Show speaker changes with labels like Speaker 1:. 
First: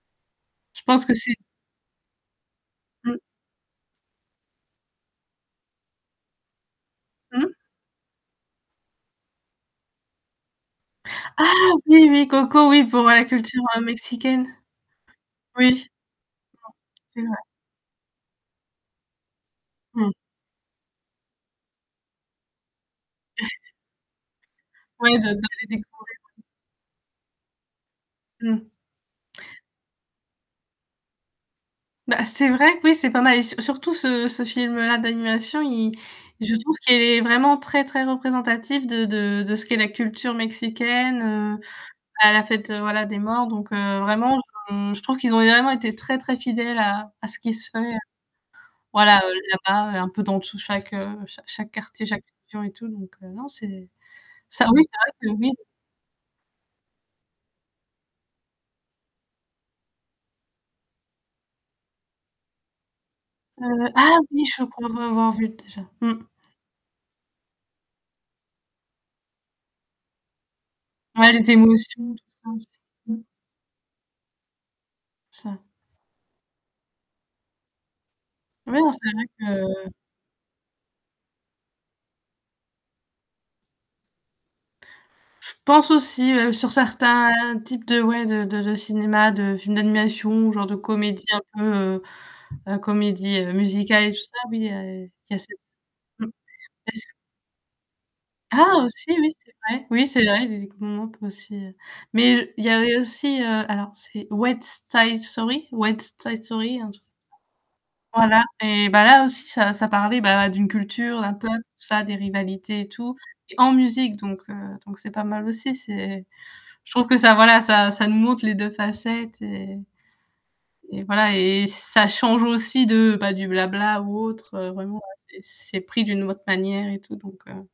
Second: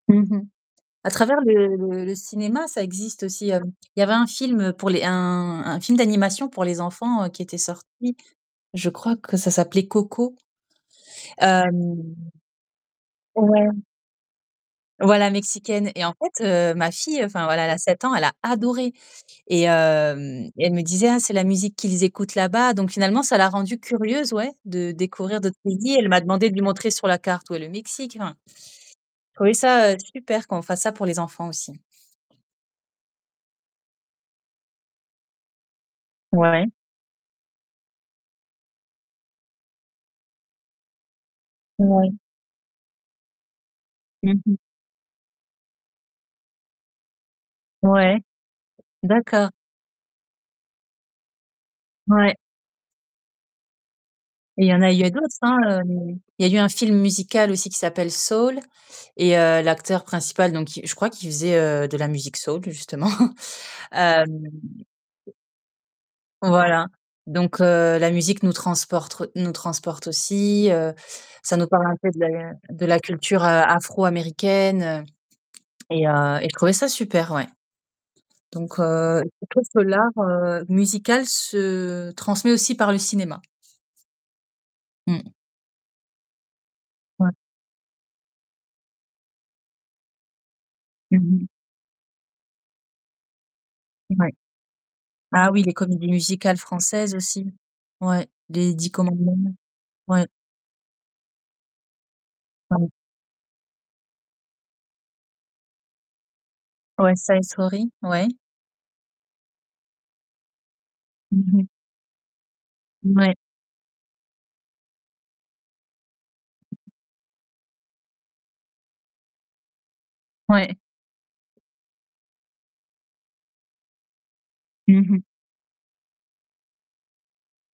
Speaker 1: Mmh mh.
Speaker 2: Je pense
Speaker 1: À
Speaker 2: que c'est
Speaker 1: travers le le le cinéma, ça
Speaker 2: Mmh.
Speaker 1: existe aussi, heu. Il y avait un film pour les un un film d'animation pour les enfants qui
Speaker 2: Mmh.
Speaker 1: était sorti. Je crois que ça s'appelait Coco.
Speaker 2: Ah! Oui,
Speaker 1: Hem.
Speaker 2: oui, Coco, oui, pour la culture
Speaker 1: Ouais.
Speaker 2: mexicaine.
Speaker 1: Voilà
Speaker 2: Oui.
Speaker 1: mexicaine. Et en fait, heu, ma
Speaker 2: C'est
Speaker 1: fille
Speaker 2: vrai.
Speaker 1: enfin voilà elle a 7 ans, elle a adoré et
Speaker 2: Mmh.
Speaker 1: hem, et elle me disait: «Ah c'est la musique qu'ils écoutent là-bas». Donc finalement ça l'a rendue curieuse ouais de découvrir d'autres pays. Elle m'a
Speaker 2: [unintelligible]
Speaker 1: demandé de lui montrer sur la carte où est le Mexique, enfin.
Speaker 2: Mmh.
Speaker 1: J'ai trouvé ça, heu, super qu'on fasse ça pour les enfants aussi.
Speaker 2: Bah c'est vrai que oui c'est pas mal et sur surtout ce ce film-là d'animation il je
Speaker 1: Ouais.
Speaker 2: trouve qu'il est vraiment très très représentatif de de de ce qu'est la culture mexicaine, heu,
Speaker 1: Ouais.
Speaker 2: à la fête voilà des morts donc, heu, vraiment
Speaker 1: Mmh mh.
Speaker 2: et je trouve qu'ils ont vraiment été très très fidèles à à ce qui se fait,
Speaker 1: Ouais,
Speaker 2: voilà
Speaker 1: d'accord.
Speaker 2: là-bas un peu dans tous chaque, heu, chaque chaque quartier, chaque
Speaker 1: Ouais.
Speaker 2: [unintelligible] et tout donc heu, non c'est
Speaker 1: Et
Speaker 2: ça
Speaker 1: il y en
Speaker 2: oui,
Speaker 1: a il y a d'autres hein,
Speaker 2: [unintelligible]
Speaker 1: heu, il y a eu un film musical aussi qui s'appelle Soul et heu, l'acteur principal donc je crois qu'il faisait, heu, de la musique soul justement
Speaker 2: Heu, ah oui
Speaker 1: hem
Speaker 2: je crois l'avoir vu déjà, mmh.
Speaker 1: Voilà, donc, heu, la musique nous transportre nous transporte aussi, heu,
Speaker 2: Ouais, les
Speaker 1: ça nous parle un peu
Speaker 2: émotions tout
Speaker 1: de
Speaker 2: ça.
Speaker 1: la de la
Speaker 2: Mmh.
Speaker 1: culture afro-américaine, heu,
Speaker 2: Ça
Speaker 1: et heu, et je trouvais ça super ouais.
Speaker 2: Ouais,
Speaker 1: Donc
Speaker 2: c'est
Speaker 1: heu,
Speaker 2: vrai que,
Speaker 1: je trouve que
Speaker 2: heu
Speaker 1: l'art, heu, musical se transmet aussi par le cinéma. Mmh.
Speaker 2: Je pense aussi ouais, sur
Speaker 1: Ouais.
Speaker 2: certains types de ouais de de de cinéma, de films d'animation ou genre de
Speaker 1: Mmh
Speaker 2: comédie un
Speaker 1: mh.
Speaker 2: peu heu, comédie musicale et tout
Speaker 1: Ouais.
Speaker 2: ça
Speaker 1: Ah oui, les comédies musicales
Speaker 2: [unintelligible]
Speaker 1: françaises aussi, ouais, Les
Speaker 2: Ah
Speaker 1: 10
Speaker 2: aussi oui
Speaker 1: commandements
Speaker 2: c'est vrai! Oui c'est
Speaker 1: ouais.
Speaker 2: vrai [unintelligible] aussi, heu, mais il y
Speaker 1: [unintelligible]
Speaker 2: avait aussi, alors c'est West side story? West side story, un truc
Speaker 1: West side story? Ouais.
Speaker 2: Voilà et bah là aussi ça ça parlait bah d'une culture, d'un
Speaker 1: Mmh
Speaker 2: peuple,
Speaker 1: mh.
Speaker 2: tout ça, des rivalités et tout
Speaker 1: Ouais.
Speaker 2: en musique donc, heu, donc c'est pas mal aussi, c'est je trouve que ça voilà ça ça nous montre les 2 facettes et
Speaker 1: Ouais.
Speaker 2: voilà et et ça change aussi de, enfin du blabla ou autre, heu, vraiment
Speaker 1: Mmh mh.
Speaker 2: ouais c'est c'est pris d'une autre manière et tout donc heu